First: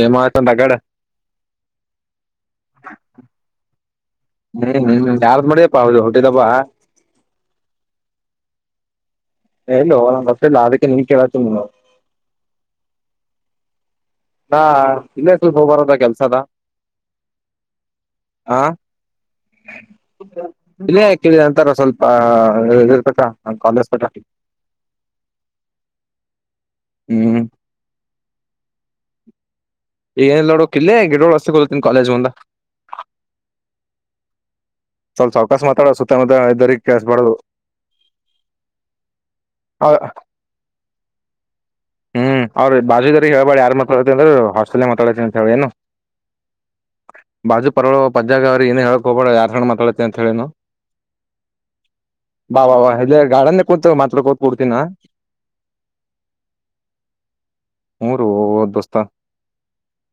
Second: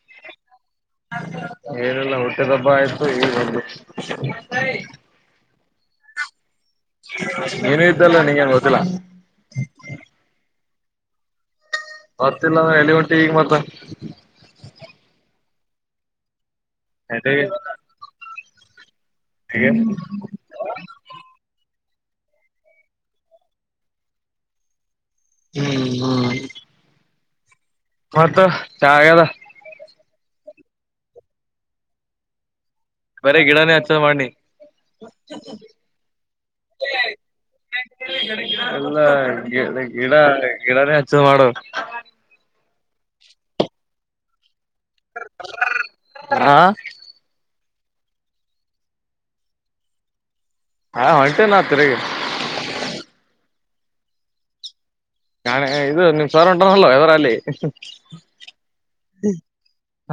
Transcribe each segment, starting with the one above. ಏಮತಂದ ಅಗಡ ಏನಲ್ಲ ಹುಟ್ಟಿದ ಹಬ್ಬ ಆಯ್ತು ಈಗ ಒ ಹ್ಮ್ ಹ್ಮ್ ಯಾರ್ದ್ ಮಾಡ್ಯಪ್ಪಾ ಅವದು ಹೊಟ್ಟಿದಬಾ ನೀನು ಇದ್ದಲ್ಲ ನೀಂಗ ಏನ್ ಗೊತ್ತಿಲ್ಲ ಏನು ಬಸ್ ಇಲ್ಲ ಅದಕ್ಕೆ ನೀ ಕೇಳಾತ ಮತ್ತಿಲ್ಲ ನ ಎಲಿ ಹೊಂಟಿ ಈಗ ಮತ್ತ ಹಾ ಇಲ್ಲೇ ಸ್ವಲ್ಪ ಹೋಗ್ ಬರದ ಕೆಲ್ಸದ [unintelligible] ಹಾಾ ಕೇಳಿದ ಅಂತರ ಸ್ವಲ್ಪ ಅ ಕಾಲೇಜ್ ಪಠಿ ಹ್ಮ್ ಹ್ಮ್ ಹ್ಮ್ ಮತ್ತ ಚಾಗದ ಏನಲ್ಲ ನೋಡೋ ಕ ಇಿಲ್ಲೇ ಗಿಡೋ ರಸ್ತೆ ಕೊ ಹಲತನ್ ಕಾಲೇಜ್ ಮುಂದ ಬರೇ ಗಿಡನೇ ಹಚ್ಚ ಮಾಡನಿ ಸ್ವಲ್ಪ ಚೌಕಾಸ ಮಾತಾಡೋ ಸುತ್ತಮುತ್ತ ಇದರಿ ಕಲಸ್ ಬದು ಎಲ್ಲ ಗಿಡ ಗಿಡ ಗಿಡನೇ ಹಚ್ಚದ ಮಾಡು ಹ್ಮ್ ಅವ್ರ ಬಾಜುದಾರಿ ಹಳ್ ಬ ಯಾರ ಮ ಅಂದ್ರೆ ಮತಡಏನು ಹಾ ಬಾಜು ಪರಳ ಪಜ್ಜಾಗ ಅವ್ ಏನು ಹೇಳಕ್ ಹಬಡ ಯಾರ್ಣ್ಣ ಮಾತಾಡತ್ತತಿ ಅಂತ ಹೇಳೇನು ಹಾ ಹೊಂಟೇನಾ ತಿರುಗಿ ವಾ ವ ವ ಹೆಲ್ಲ ಗಾಡ ನ ಕೊತ ಮತ್ಕ ಪಡ್ತಿ ನ ನಾನೆ ಇದು ನಿವು ಸರ್ ಉಂಟಾರಲ್ಲವ ಇದರ ಅಲ್ಲಿ ಹ್ಮ್ ರೋ ದೋಸ್ತ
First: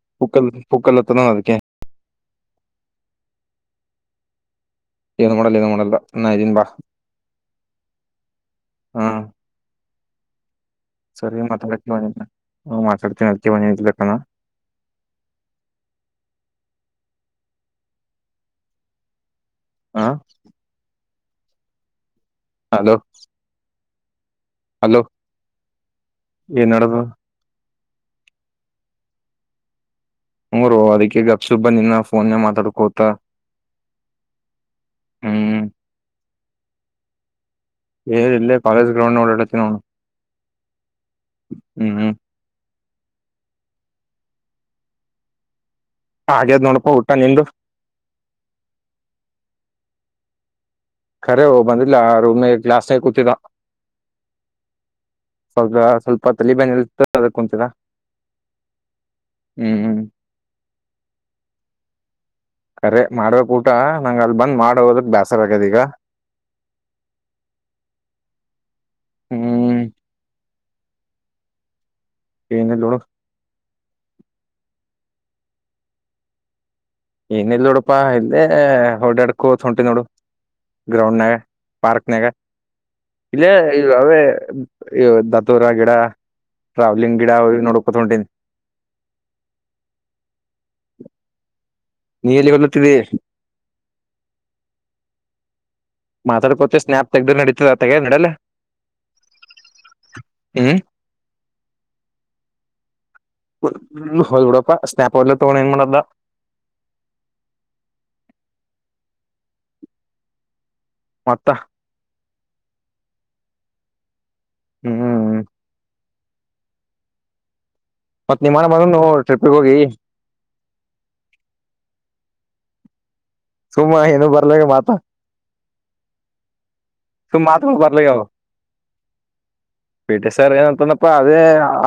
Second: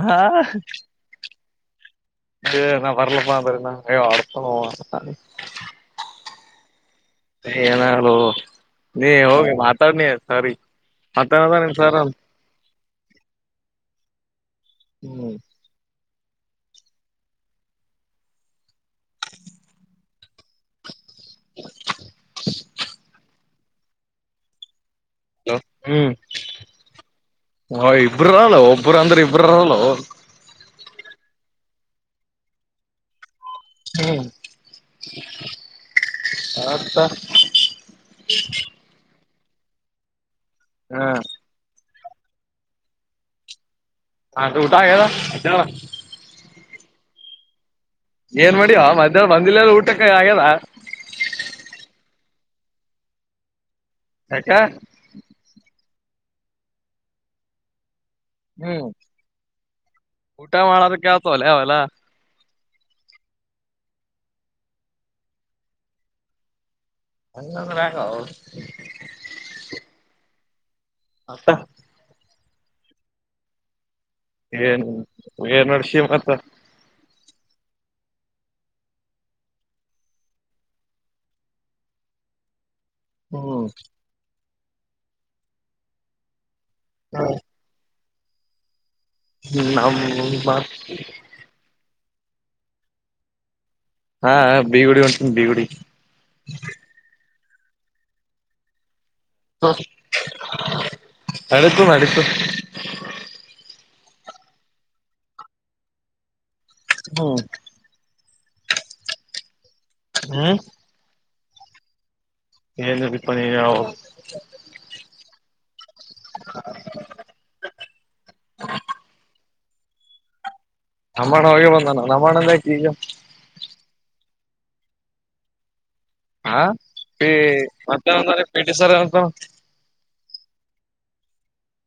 ಹಾ ಪುಕ್ಕಲ್ ಪುಕ್ಕಲ್ಲತ್ತದ ಅದಕ್ಕೆ ಇ ನಾ ಬರಲಪ್ಪ ಅಂತ ಏ ಅಥ ಏನು ಮಾಡೋಡಲ್ಲ ಏನು ಮಾಡೋಡಲ್ಲ ನ ಇದೀನ್ ಬಾ ಏನಾಗ್ ಹಾ ನೀ ಹೋಗಿ ಮಾತಾಡ್ನಿ ಸಾರಿ ಸರಿ ಮತ್ತೇನದ ನಿಮ್ ಮಾತಾಡ್ ಸರ್ ಮಾತಾಡ್ತೀನ ಅವಣ ಹ್ಮ್ ಹಾ [inaudible] ಹಲೋ ಹಲೋ ಹ್ಮ್ ಏನ್ಡದು ಹ ಇಬ್ರರು ರಲ್ ಒಬ್ಬರು ಅಂದ್ರ ಇಬ್ರ ರ ಹ ರೋ ಅದಕ್ಕೆ ಗಪ್ಸುಬ್ಬ ನಿನ್ನ ಫೋನ್ ಮಾತಾಡ್ ಕೋತಾ ಹ್ಮ್ ಹ್ಮ್ ಆತ ಏರ್ ಇಲ್ಲೇ ಕಾಲೇಜ್ ಗ್ರೌಂಡ್ ಓಡಾಡತೀನ ಅವನು ಹಾ ಹ್ಮ್ ಹ್ಮ್ ಹದು ಊಟ ಆಗದಲ್ಲ ಹಾಗೇದ್ ನೋಡಪಾ ಊಟ ನಿ್ದ ಏನ್ ಮಾಡಿಯಿವ ಮಧ್ಯಾಹ್ ಬಂದಿಲ್ಲಲ್ಲ ಊಟಕ್ಕ ಆಗ್ಯಲ್ಲ ಖರೆ ಹೋಗ ಬಂದಿಲ್ಲ ರೂಮ್ ಗ್ಲಾಸ್ನ ಕೂತಿದ್ದ ಆಕ ಸ್ವಲ್ಪ ಸ್ವಲ್ಪ ತಲಿಬನಲಿ ಇ ಅದ ಕುಂಂತರಾ ಹ್ಮ್ ಊಟಾ ಮಾಡಳ ತ ಕತಲ್ಲಯ ಅಲ್ಲ ಕಖರೆ ಮಾಡ್ಬೇಕಕ್ ಊಟ ನಂಗ ಅಲ್ ಬಂದ್ ಮಾಡ ಹೋದಕ್ ಬೇಸರ ಆಗ್ಯದ ಈಗ ಅಲ್ಲಾಗ ಹ್ಮ್ ಹತ್ತಾ ಏಿಂದ ಲೋಳ ಏನ್ ಏನ್ ಅಡ್ಷಿ ಮಾತ್ರ ಏನ ಇಲ್ ನೋಡಪಾ ಇಲ್ಲದೆೇ ಹೊರ್ಡ್ಯಾಡ್ಕೋ ಉಂಟಿ ನೋಡು ಗ್ರೌಂಡ್ ನಗ ಪಾರ್ಕ್ ನಗ ಇಲ್ಲ ಹ್ಮ್ ಅವೇ ಇ ದತ್ತೋರ ಗಿಡ ಟಾವ್ಲಿಂಗ ಗಿಡ ನೋಕೋತ ಹೊಂಟಿ ್ಮ ನಮ್ಮ ಬಸ್ ನೀ ಎಲ್ಲಿ ಬಲ್ಲತ್ತಿದ್ದಿ ಹಾ ಬೀಗುಡಿ ಉಂಟ ಬೀಗುಡಿ ಮಾತಾಡ್ಕೊತವಿ ಸ್ನ್ಯಾಪ್ ತೆಗ್ದ ನಡೀತದ ತಗ ನಡಲ್ಲ ಹ್ಮ್ ಅಡುಕ್ಕು ಅಕ್ಕು ಹ ಇವಡಪ್ಪ ಸ್ನಾಪ್ ವಲ್ಲ ತೋಣ ಏನು ಮಾಡಲ್ಲ ಹ್ಮ ಹ್ಮ್ ಮತ್ತ ಏನು ಬಿಪ್ಪ ನೀರ ಹ್ಮ್್ಮ ಮತ್ತ್ತತ್ ನಿಮ್ಮನ ಬಂದನು ಟ್ರಿಪ್ಿಗೆ ಹೋಗಿ ನಮ್ಮಣ ಹೋಗಿ ಬಂದಣ ನಮ್ಮಣ ಎಂದ ಈಗ ತುಮ್ಮ ಏನು ಬರ್ಲಕ್ಕ ಮಾತಾ ಹಾ ಮತ್ತ ಪೇಟ ಸರಂತ ಪೀಟೆ ಸರ್ ಏನಂತ ಅಪ್ಪಾ ಅದೇ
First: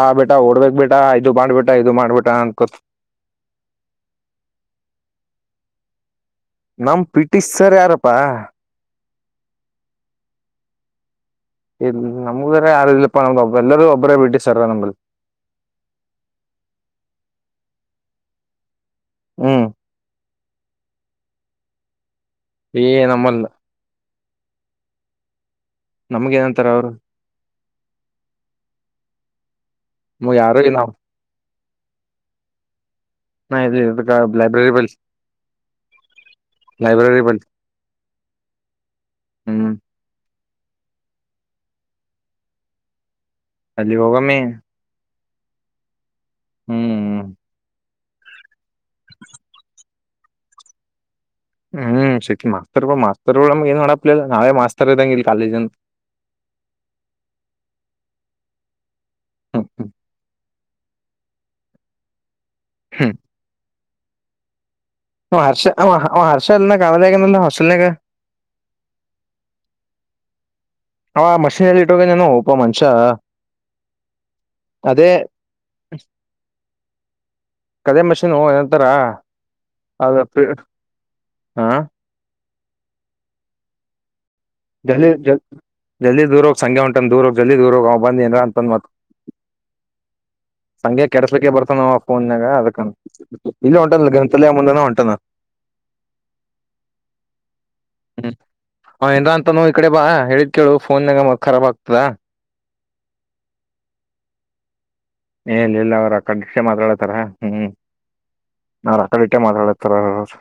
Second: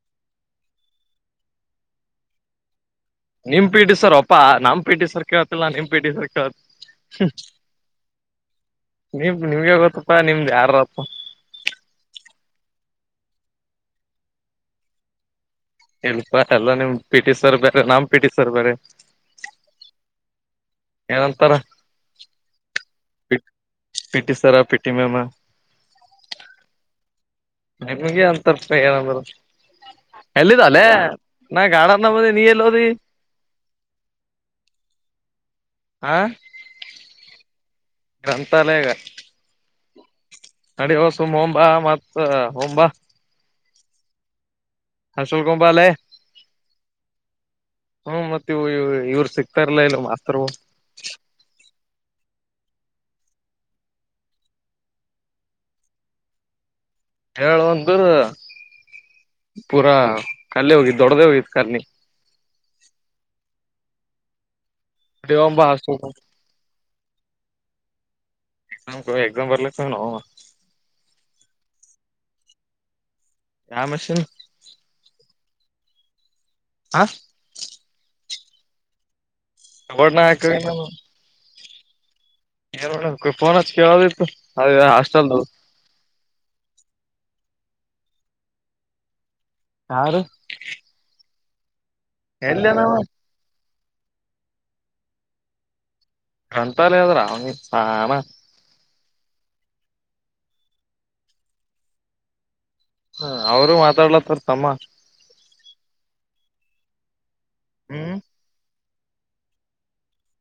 ಆ ಬೇಟಾ ಓಡ್ಬೇಕಕ್ ಬ ಬಿಟಾ ಇಐದು ಮಾಡ್ಬಿಟಾ ಇದು ಮಾಡ್ಬಿಟ ಅನ್ಕೊತ್ ನಿಮ್ ಪೀಟಿ ಸರ್ ಒಪ್ಪಾ ನಮ್ ಪೀಟಿ ಸರ್ ಕೇಳ್ತ್ತಲ್ಲ ನಿಮ್ ಪಿಟಿ ಸರ್ ಕೇಳತ್ ನಮ ಪಿಟಿಷ್ ಸರ್ ಯಾರಪ್ಪಾ ನಿಮ ನಿಮ್ಗೆ ಗೊತ್ತಪ್ಪಾ ನಿಮ್ದ್ ಯಾರಪ್ಪ ಇಲ್ಲ ನಮಗರ ಯಾರು ಇಲ್ಲಪ್ಪ ನಮ್ದಬ್ ಎಲ್ಲರೂ ಒಬ್ಬರೇ ಬಿಟ್ಟ ಸಾರ ನಮ್ಮಲ್ಲಿ ಇಲ್ಪ ಎಲ್ಲ ನಿಮ್ ಪಿ ಟಿ ಸರ್ ಬೇರೆ ನಾಮ್ ಪಿ ಟಿ ಸರ್ ಬೇರೆ ಹ್ಮ್ ಏನಂತಾರ ಏ ನಮ್ಮಲ್ಲ ಪಟ್ಟಿಸ್ಾರಾ ಪಟ್ಟಿ ಮೇಾಮ ನಮ್ಗೆ ಏನಂತಾರ ಅವರು ನಿಮ್ಗೆ ಅಂತಪ್ಪ ಏನರು ನಮ್ಗ್ ಯಾರು ಇಲ್ಲ ಎಲ್ಲಿದ್ದಾಲೆ ನ ಗಾರ್ಡನ್ ಬನ್ನಿ ನೀ ಎಲ್ಲ ಹೊದು ನ ಇಲ್ಲಿ ಲೈಬ್ರರಿ ಬ ಲೈಬ್ರರಿ ಬಂದಿಲ್ಲ ಗ್ರಂಥಾಲಯ ನಡಿ ಸುಮ ಹೊಂಬಾಮತ್ತ ಹೊಂಬಾ ಅಲ್ಲಿ ಹೋಗ ಮಮಿ ಹಸುಲ್ಕಂಬ ಬಲೆ ಹ್ಮ್ ಹ್ಮ್ ಹ್ಮ ಮತ್ತೆ ಇ ಇವರು ಸಿಕ್ತಾರಲಾ ಇಲ್ಲ ಮಾಸ್ತ್ರು ಹ್ಮ್ ಶಕ್ ಮಾಸ್ತರ್ಗಳು ಮಾಸ್ತರ್ಗಳು ಏನ್ ಮಾಡಪ್ಲಿಲ್ಲ ನಾವೇ ಮಾಸ್ತರ್ ಇದ್ದಂಗ ಇಲ್ಲಿ ಕಾಲೇಜ ಅ ಹೇಳು ಒಂದು ಪೂರಾ ಕಲ್ಲೆ ಹೋಗ ದೊಡ್ಡದೆ ಹೋಗ ಕರ್ನಿ ನಡಿ ಆ ಹೋಗಮ್ ಹರ್ಷ ಬಾ ಹಾಸ್ಟೆಲ್ ಹರ್ಷ ಅಲ್ಲ ಕಾವದ ಹ ಹೊಸ್ಟಲ್ನಗ ಎ ಎಕ್ಸಾಮ್ ಬಾರಲ ನನು ಆ ಮಷೀನ್ಲ್ಲಿ ಇಟ್ಟೋಗ ನಾನೋ ಹಪ ಮಂಶ ಯ ಮಷೀನ್ ಹ ಕದೇ ಮಷನು ಏನಂತಾರ ಬೋರ್ಡ್ನ ಹಾಕ ಅದುಪ್ರಿ ಹಾ ಯಾರ ಫೋನ್ ಹಚ್ಚಿ ಕೆಳದಿತ್ತು ಜಲ್ಿ ಜ ಜಲ್ದಿ ದೂರ ಹೋಗಿ ಸಂಗ್ಯಾಹೊಂಟಾನ ದೂರ ಹೋಗ ಜಲ್್ಊರ ಬಂದ ಏನರ ಅಂತಂದ ಮತ್ ಯಾರ ಬರ್ತಾನ ಆ ಫೋನ್ಾಗ ಅದಕ ಎಲ್ಲನವ ಇಲ್ಲ ಹೊಂಟನ್ ಗ್ರಂಥಾಲಯ ಮುಂದನ ಹೊಂಟಾನ ಗ್ರಂಥಾಲಯ ಅದ್ರ ಅವ ಹಾನ ಹ ಇನ್್ರಾ ಅಂತಾನ ಈ ಕಡೆ ಬಾ ಹೇಳಿದ್ ಕೇಳು ಫೋನ್ ನಾಗ ಖರಬ್ ಆಗ್ತದ ಹ ಅವರುೂ ಮಾತಾಡ್ಲತ್ತರ್ ತಮ್ಮ ಏಲ್ಲಿ ಇಿಲ್ಲ ಅವ್ರ ಕಂಡಕ್ಷ ಮಾತಾಡತಾರ ಹ್ಮ್ ನಾ ರಾಕಡೆ ಇಟ್ಟೆ ಮಾತಾಡತಾರ ಅವರು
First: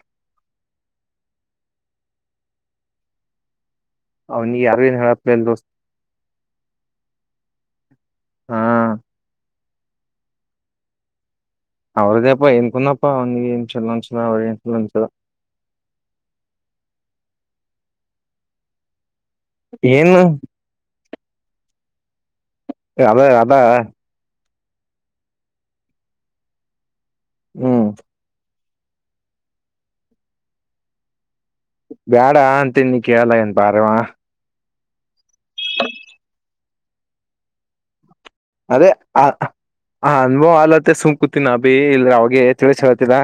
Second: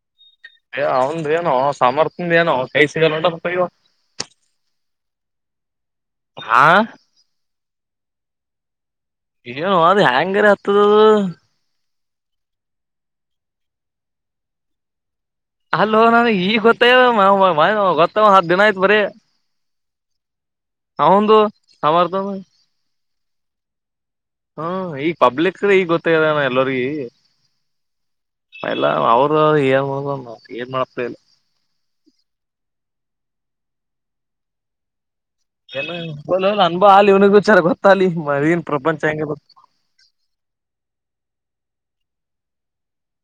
ಅಯ ಅವಂದ ಏನೋ ಸಾಮರ್ಥ್ ಏನೋ ಕೈ ಸಿಗಲ್ಲಂಟ ಅವನಿಗೆ ಯಾರು ಏನ್ ಹೇಳಪ್ ಇಲ್ಲ ದೋಸ್ತ್ ಹಾ ಹಾ ನು ಅದು ಹೆ್ಯಾಂಗರಿ ಹತ್ತದ ಅದು ಅವ್ರದೇ ಅಪ್ಪ ಎಏನುಕಂದಪ್ಪ ಒಂದು ಇನ್ಶೂರೆನ್ಸ್ ಅವ ಇನ್ಶೂರೆನ್ಸ್ ಅಲ್ಲ ನನ್ ಈಗ ಗೊತ್ತ ಗೊತ್ತ ಹಾ ಹಾ ಹತ್ ದಿನ ಆಯ್ತ್ ಬರಿೀ ಏನು ಅವಂದು ಸಮರ್ಥದು ಅದೇ ಅದಾ ಹಾ ಈಗ ಪಬ್ಲಿಕ್್ರ ಈಗ ಗೊತ್ತಾಗದಾನ ಎಲ್ಲರಿಗ ಹ್ಮ್ ಎಲ್ಲ ಅವರು ಏ ಏನ್ ಮಾಡಪ್ಪಾ ಇಲ್ಲ ಬ್ಯಾಡ ಅಂತನ್ನಿ ಕೇಳಲ್ಲ ಏನ್ ಬರವ ಏ ಅನ್ಬಾ ಅಲಿ ಇವನಿಗಾ ವಿಚಾರ ಗೊತ್ತಾಲಲಿ ಅದೇ ಆ ಅನುಭವ ಅಲತ್ತ ಸುಂಕುತೀ ನ ಬಿ ಇಲ್ರ ಅವಗೆ ತಿಳ್ಸಿಹೇಳ್ತೀರಾ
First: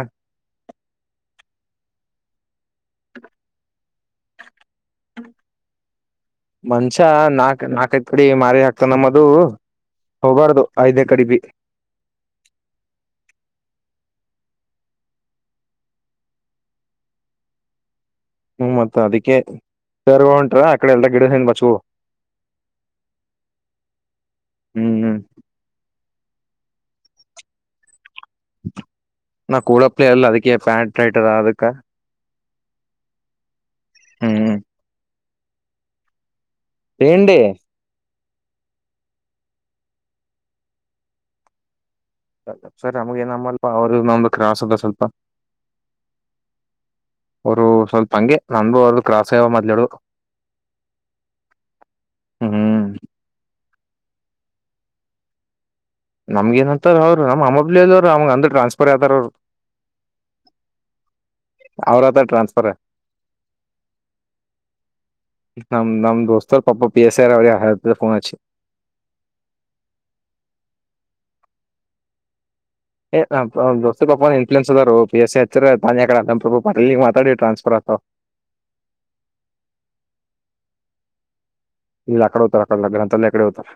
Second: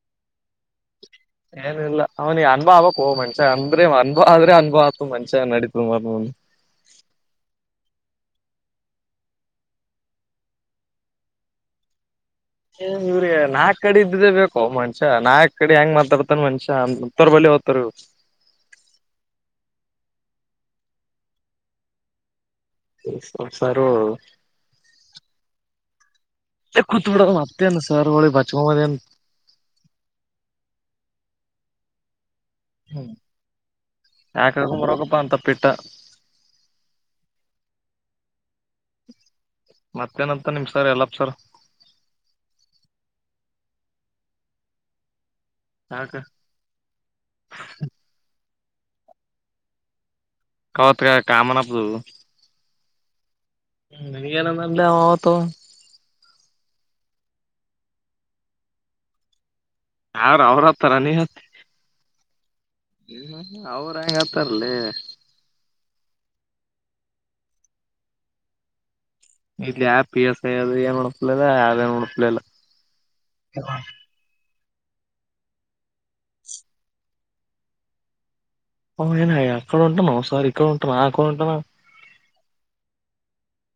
ಏನಿಲ್ಲ ಅವ್ನ ಅನ್ಬಾವಕ್ ಹೋಗ್ ಮಂಶ ಅಂದ್ರೆ ಅನ್ ಆದ್ರೆ ಾತು ಮನಷಾ ನಡತ ಮರ್ ಮನ್ಷ್ಯ ನಾಕ್ ನಾಕೈದ್ ಕಡಿ ಮಾರಿ ಹಾಕ್ತ ನಮ್ಮದು ಹೋಗಬಾರ್ದು ಐದೇ ಕಡಿ ಬಿ ಏ ಇವ್ರಿಗೆ ನಾಲ್ಕ್ ಕಡೆ ಇದ್ದ್ದೇ ಬೇಕು ಮನುಷ ನಾಕಕ್ ಕಡೆ ಹೆಂಗ ಮಾತಾ ಬರ್ತಾನನ್ ಮನ್ಷ್ಯತ್ತರ್ ಬ [unintelligible] ಹ್ಮ್ ಮತ್ತ ಅದಿಕ್ಕೆ ತರ್ ಉಂಟ್ರ ಅಕಡೆ ಎಲ್ಲ ಗಿಡ ಹನ್ ಬಚವು. ಉಪ್ಸಾರು. ಹ್ಮ್ ಹ್ಮ್ ಕುತ್ ಬಿಡ ಮತ್ತೇನು ಸರ್ ಒಳ್. ನಾ ಕೂಡ ಪಲಲ್ಲ ಅದಕ್ಕೆ ಪ್ಯಾಂ ಟೈಟದ ಅದಕ್ಕ. ಹ್ಮ ಹ್ಮ್ ಯಾಕರೋಗಪ್ಪ ಅಂತ ಪಿಟ್ಟ. ವೇಂಡಿ. ಮತ್ತೇನಂತ ನಿಮ್ ಸರ್ ಯಲ್ಲಪ್ ಸರ್. ಸರ್ ನಮಗ ಎಮ್ಮನಲ್ಪ ಅವರು ನಮ್ದ ಕ್ರಾಸ್ ಅದ ಸ್ವಲ್ಪ. ಯಾಕ ಅವರು ಸ್ವಲ್ಪ ಹಂಗೆ ನಮ್ದು ಅವ್ರದು ಕ್ರಾಸ್ ಆಯವ ಮೊದ್ಲಡುಕು. ಕವತ್ ಕ ಕಾಮನಪ್ಪದು. ಹ್ಮ್ ಹ್ಮ ನಿನೆಗೇನಲ್ಲ ಆವತ್ತ. ನಮ್ಗ ಏನಂತಾರ ಅವ್ರು ನಮ್ಮ್ಮಬ್ಲಿಲ್ ಅವರು ಅಮ್ ಟ್ರನ್ಸ್ಫರ್ ಯಾದಾರ ಅವ್ರು. ಅವ್ರ ಅವ್ರ ಹತಾರ ನೀ ಹತ್ತಿ. ಅವ್ರ ಆತ ಟ್ರಾನ್ಸ್ಫರ್ ಹ್ಮ ಅವ್ರೆ ಹೆಳ್ತರಲೆ. ನಮ್ ನಮ್ಮ್ ದೋಸ್ತ ಪಾಪ ಪಿ ಎಸ್ ರ್ ಅತ್ತ ಫೋನ್ ಅಚ್ಚಿ. ಇಲ್ಲಿ ಯ ಪಿ ಎಸ್ ಐ ಅದು ಏನ್ ನಡಿಸಸ್ಲಿಲ್ಲ ಅದಏನ್ ನೋಡಸ್ಲಿಲ್ಲ. ಏಪಾಪ ದೋಸ್ತ್ ಪಾಪ [unintelligible] ನ್ ಪಿ ಎಸ್ ಎ ಹತ್ತ ತಾನಿಡೆ ಅಲ್ಲಂಪ್ರಭು ಪಲ್ಲಿ ಮಾತಾಡಿ ಟ್ರಾನ್ಸ್ಫರ್ ಆತವು. ಏನಯ ಅಕಡ ಉಂಟನ ಸಾರಿ [unintelligible] ಇಲ್ಲಲ್ಲಿ ಅಕಡೆ ಹತಾರೆ ಅಕಡಲ್ಲ ಗ್ರಂಥಲ್ಲ ಇಕಡೆ ಹೊತಾರೆ.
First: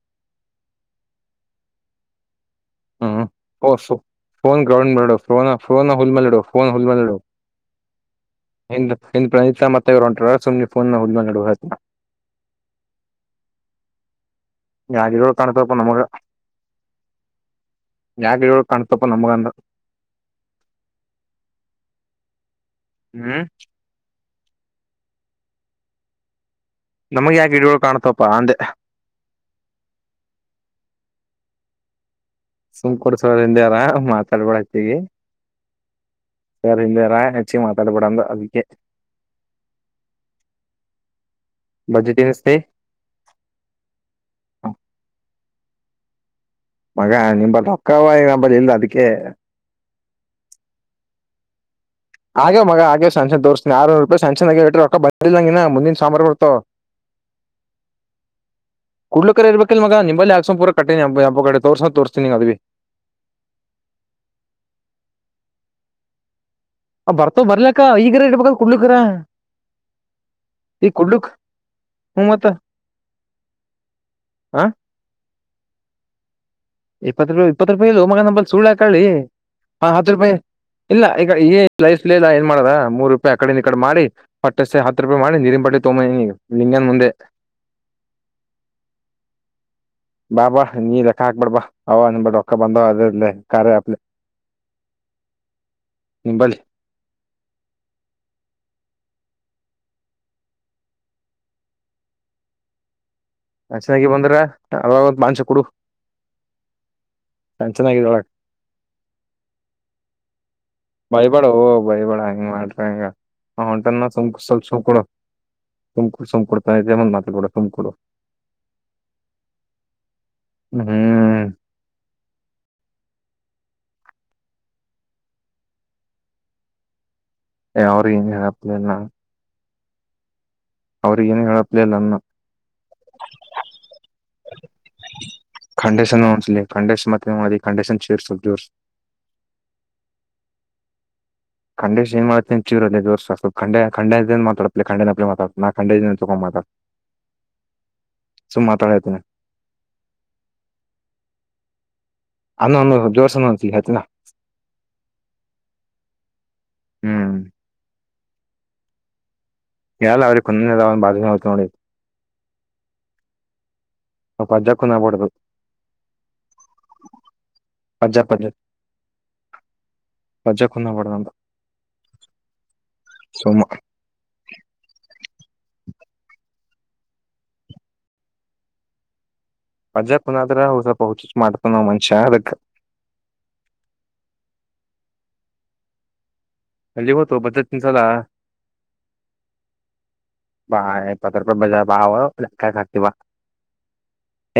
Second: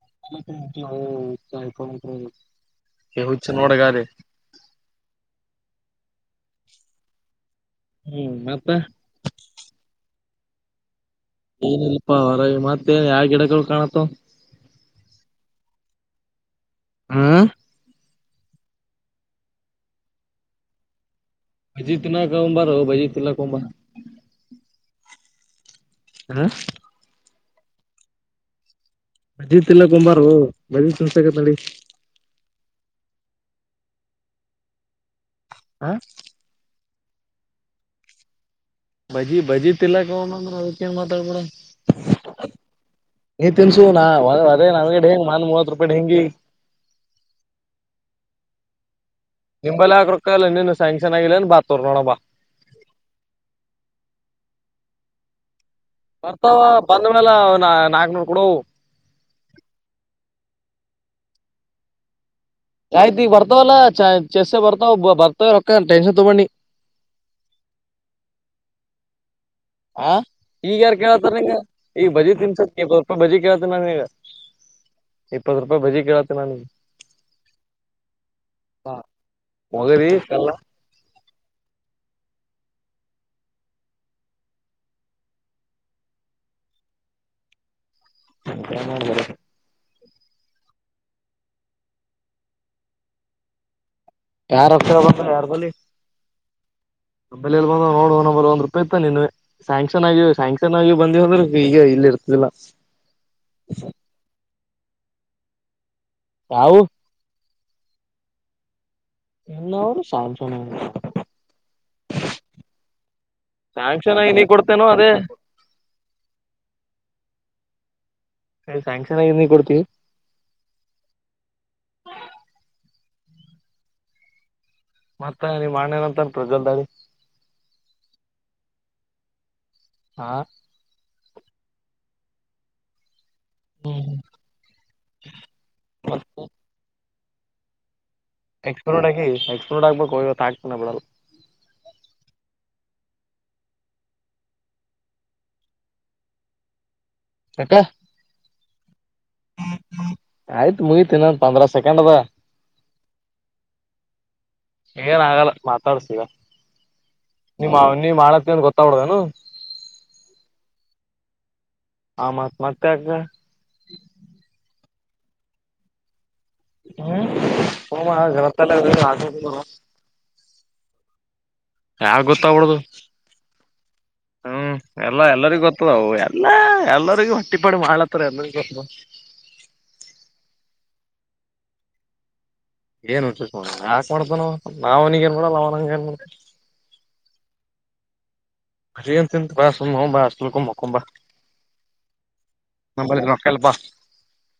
[inaudible] ಹ್ಮ್ ಹುಚ್ಚ ಫೋನ ಫೋ ನೋಡಗಾದೆ ಫೋನ ಗ್ರೌಂಡ್ ಮಾಡು ಹುಲ್ ಮೇಲಿಡು ಫೋನ್ ಹುಲ್ ಮೇಲಿಡು. ಹ್ಮ್ ಮತ್ತ [unintelligible] ಪ್ರತ್ ಮತ್ತ ಒಂಟ ಸುಮ್ನೆ ಫೋನ್ ಹಲ್. ಏನಿಲ್ಲಪ್ಪಾ ಹೊರ ಮತ್ತೇನ್ ಯಾವ ಗಿಡಗಳು ಕಾಣತ್ತ. ಯಾಗ ತಾಣುತ್ತಪ್ಪ ನಮಗ. ಹ್ಮ [unintelligible] ಕ ಕಣುತ್ತಪ್ಪ ನಮಗೋಂದ. ಬಜ್ಜಿ ತಿನ್ನಕೋಂಬಾರೂ ಬಜ್ಜಿ ತಿನಕ್ ಕಂಬಾರೋ. ಹ್ಮ ನಮಗೆ ಯಾಕೆ ಗಿಡಗಳು ಕಾಣ್ತಪ್ಪಾ ಅಂದೆ. ಮಜಿತ್ ಎಲ್ಲ ಕುಂಬಾರೋ ಮಜಿ [unintelligible] ನಡಿ. ಸುಮಕೂಡ್ ಸರ್ ಹಿಂದೆರ ಮಾತಾಡ್ಬಳತಿ ಹ ಸರ್ ಹಿಂದೆರ. [unintelligible] ಹೆಚ್ಚಿ ಮಾತಾಡಬಾರಡ ಅಂದೆ ಅದಕ್ಕೆ. ಬಜಿ ಬಜಿ ತಿಲಾಕ ಹೋಗಣಂದ್ರ ಅದಕ್ಕೇಏನ್ ಮಾತಾಡ್ಬಿಡ ಅಂ ಬಜೆಟ್ ಏನಿಸ್ತಿ ನೀ ತಿನ್ಸು ನ ಅದೇ ನಗಡೆ ಹೆಂಗ್ ಮೊನ್ ಮೂವತ್ ರೂಪಾಯಿ ಡೆಂಗಿ. ಮಗ ನಿಂಬ ರೊಕ್ಕವ ನಂಬಲ್ಲಿ ಇಲ್ಲ ಅದಕ್ಕೆ. ಮೊಬೈಲ್ ಆಗ ರೊಕ್ಕ ಇಲ್ಲೆನು ಸ್ಯಾಂಕ್ಷನ್ ಆಗಿಲ್ಲನ್ ಬ ಅಗವ್ ಮಗ ಆಗವೆ ಸಾನ್ಶನ್ ತೋರ್ತನಿ ಆರನೂರು ರುಪಾಯಿ ಸನ್ಶನ್ ಆಗವೆ ರೊಕ್ಕ ಬಂದಲ್ಲ ನಂಗಿನ್ನ. ಬರ್ತಾವ ಬಂದ ಮೇಲೆ ನ ನಾಕ್ನೂರ್ ಕೊಡು. ಕುಡ್ಲಕರ ಇರ್ಬೇಕ ಇಲ್ ಮಗ ನಿಂಬಲ್ಲಿ ಹಾಕ್ಸ ಪೂರ ಕಟ್ಟಿಬ್ ಕಡೆ ತೋಸ ತೋರ್ಸನಿ ಅದವಿ. ಆಯ್ತಿ ಈ ಬರ್ತಾವಲ್ಲಾ ಚ ಚಸ್ಸೆ ಬರ್ತಾವ ಬರ್ತಾವ ರೊಕ್ಕ ಟೆನ್ಷನ್ ತೊಗೋಬ್ಯಡ್ ನೀ. ಆ ಬರ್ತವ ಬರ್ಲಕ್ಕ ಈಗರ ಇಡ್ಬೇಕ ಕುಡ್ಲಿಕ್ರ. ಹ ಈಗ ಯಾರ ಕೇಳತ್ತಾರ ನೀಂಗ ಈಗ ಹ್ಞೂ ಬಜಿ ಮತ್ತ ತಿನ್ಸತ್ ಇಪ್ಪತ್ತು ರೂಪಾಯಿ ಬಜಿ ಕೇಳ್ತೀ ನಂಗೆ. ಹಾ ಇಪ್ಪತ್ತು ರೂಪಾಯಿ ಬಜ್ಜಿ ಕೇಳತ್ತೆ ನಾ ನಿನಗೆ. ಇಪ್ಪತ್ತು ರೂಪಾಯಿ ಇಪ್ಪತ್ತು ರೂಪಾಯಿ ಇಲ್ ಮಗ ನಂಬಲ್ಲಿ ಸುಳ್ಳ ಯಾಕೇಳ್ಳಿ. ಹಾ ಮೊಗರಿ ಹತ್ತು ರೂಪಾಯಿ ಕಲ್ಲ ಇಲ್ಲ ಈಗ ಏ [unintelligible] ಮಾಡದ ಮೂರು ರೂಪಾಯಿ ಅಕಡಿಂದ ಈಕಡೆ ಮಾಡಿ ಪಟ್ಟಷ್ಟೆ ಹತ್ತು ರೂಪಾಯಿ ಮಾಡಿ ನೀರಿ ಬಟ್ಲೀ ತೊಬಂದಿದೀನಿ ಲಿಂಗನ್ ಮುಂದೆ. [inaudible] ಬಾ ಬಾ ನೀ ಲೆಕ್ಕ ಹಾಕ್ಬೇಡ್ಬಾ ಅವ ನಿನ್ಬಟ್ಟ ಒಕ್ಕ ಬಂದವ ಅದ ಇ ಕಾರ ಅಪ್ ಯಾರ ಹತರ ಬ ಯಾರ ಬಲಿ ನಿಂಬಳಿ ಲ್ಲಿ ಬಂದ ನೋಡುವ ನರ್ ಒಂದ್ ರೂಪಾಯಿ ಇತ್ತ ನೀವ ಶ್ಯಾಂಕ್ಷನ್ ಆಗಿ ಶ್ಯಾಂಕ್ಷನ್ ಆಗಿ ಬೀವ ಅಂದ್ರ ಈಗ ಇ ಇತದಲ್ಲ ಅ ಚೆನ್ನಾಗಿ ಬಂದ್ರ ಅಲ್ ಒಂತ ಮಾಂಸ ಕೊಡು ಯವು ನ್ ಚೆನ್ನಾಗಿದ ಒಳ ಇನ್ನ ಅವರು ಸಲ್ ಬೈಬೇಡ ಓ ಬೈಬೇಳ ಹೆಂಗ್ ಮಾಡ್ರಿ ಹಂಗ ಆ ಹೊಂಟೆಲ್ ನ ಸ್ಯಾಂಕ್ಷನ್ ಸುಮ ಆಗಿ ನೀ ಸ್ವಲ್ಪ ಕೊಡ್ತೇನೋ ಸುಕಳ ಅದೇ ಸಂಕುಳ ಸಂಕೂಳತಮ್ ಮಾತ ಕೊಡ ಸಂಕೂಳ ಸ ಸ್ಯಾಂಕ್ಷನ್ ನೀ ಕೊಡ್ತೀವಿ ಹ್ಮ್ ಮತ್ತ ನೀ ಮಣ್ಣೇನ ಅಂತನ್ ಪ್ರಜಲ್ದಡಿ ಯ್ರ ಏನು ಹಪ್ಲಲ್ಲ ಹ ಅವ್ರಿಗಏನು ಹೇಳಪ್ಲಲ್ಲನ್ನ ಕಂಡೀಷನ್ಸಲಿ ಡೀಷನ್ ಮತ್ತ ಕಂಡೀಷನ್ ಎಕ್ಸ್ಪರ್ ರೋಡ್ ಆಗಿ ಎಕ್ಸ್ ರೋಡ್ ಆಗ್ಬೇಕುವತ್ತು ಆಗ್ತ ಬಿಡಲ್ ಡೇಶ ನ್ ಮಾಡ್ತೇ ಚಿವರಲ್ಲವಲ್ ಡ ಡ ಮಾತಡ್ ಖಂಡಲಿ ಮಾತಾ ನಾಖಂಡ ತೊಗೊ ಹ ಅ ಆಯ್ತು ಮುಗತಿ ಇನ್ನ ಪಂದ್ರ ಸೆಕೆಂಡ್ದ ಅನ್ನ ಒಂದು ಜೋರ್ಸನ ಒಂದ್ಸಲಿ ಹೇಳ್ತಿನ ಏನ್ ಆಗಲ್ಲ ಮಾತಾಡ್ಸೀರ ಹ್ಮ್ ನೀ್ ನೀವ್ ಮಾಡತ್ತ ಅಂತ ಗೊತ್ತಾಬಡದನು ಎಲ್ಲ ಅವ್ರ ಕುಂದ್ ಬಾಷೋ ನೋಡಿ ಆ ಮತ್ ಮತ್ತೆಗ ಒ ಅಜ್ಜ ಕುಂದಬೂಡದು ಹ್ಮ್ ಹ ಪಜ್ಜ ಜನತಲ್ಲ ಆ ರಜ ಕುಂದಬಡದ ಅಂತ ಯಾವ ಗೊತ್ತಬಡ್ದು ಸುಮ್ ಹ್ಮ ಎಲ್ಲ ಎಲ್ಲರಿಗ ಗೊತ್ತದ ಎಲ್ಲಾ ಎಲ್ಲರಿಗೂ ಹೊಟ್ಟಿ ಪಡಿ ಮಾಡ್ಲತ್ತಾರ ಎಲ್ಲ ಗೊತ್ತದ ಮಜಾ ಕುನಾದ್ರ ಹ್ ಸ್ವಲ್ಪ ಹಚ ಮಾಡ್ತ ನಾ್ ಮನ್ಷ್ಯ ಅದಕ್ ಏನ್ ಉಂ ಯಾಕ ಮಾಡತ ನ ನಾವ್ನಿಗ ಏನ್ ಮಾಡಲ್ಲ ಅವ್ನಂಗ ಏನ್ ಮಾಡಿ ಅಲ್ಲಿ ಹೋತ ಬಜಟ್ನ್ಸಲ ಅರಿಂತ ಬಾ ಬಲ್ಕೊಕೊಂಬಾ ಇಪ್ಪತ್ ರೂಪಾಯಿ ಬಜ ಬಾವ ನಲ್ ಬಾ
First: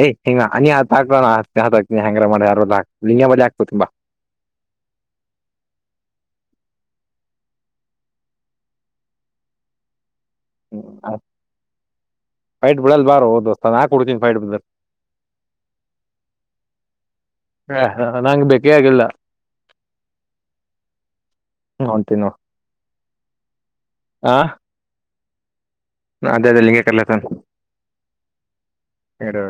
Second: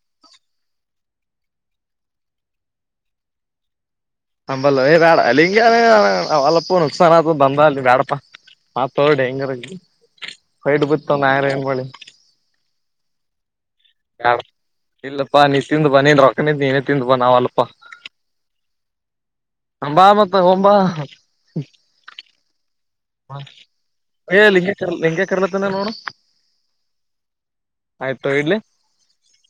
ಯ್ ಹಿಂಗ ಅ ನೀ ಹಾಕ್ತ ಹಾತಿನಿ ಹಂಗಾರ ಮಾಡ ಯಾರ ಹನ್ ಬಳಿ ಆಕ್ತ ತುಂಬಾ ಅಂಬಲ್ಲ ಬೇಡ ಅಲ್ಲಿಂಗಗೆ ವಲಪ್ಪ ನುಕ್ಸಾನ ಆ ಬಂದ ಅ ಬೇಡಪ್ಪ ಆತ್ಡಿ ಹೆಂಗರ ಫೈಡ್ ಬಿತ್ತವ ಆಯಾರ ಏನ್ ಮಾಡಿ ಫೈಟ್ ಬಿಡಲ್ ಬಾರು ದೋಸ್ತ ನಾ ಕೊಡ್ತೀ ಯಾರ ಫೈಟ್ ಬ ಬಿಲ್ ಇಲ್ಲಪ್ಪಾ ನೀ ತಿಂದು ಬನ್ನಿನ್ ರೊಕ್ಕನಿದ್ದ ನೀನೇ ತಿಂದು ಬನ್ನ ಅವಲ್ಲಪ್ಪಾ ನಂಗ್ ಬೇಕೇ ಆಗಿಲ್ಲ ಬಾ ಮತ್ತ ಒಂಬ ಹೊಂಟಿನ್ ನೋಡ್ ಆ ಏ ಲಿಂಗೇಶ್ ಲಿಂಗೇಶ್ ನೋಣ ಅದೇ ಅದೇ ಲಿಂಗೆ ಕರ್ಲತನ್ ಇಡು ಆಯ್ತ್ಡ್ ಇಡು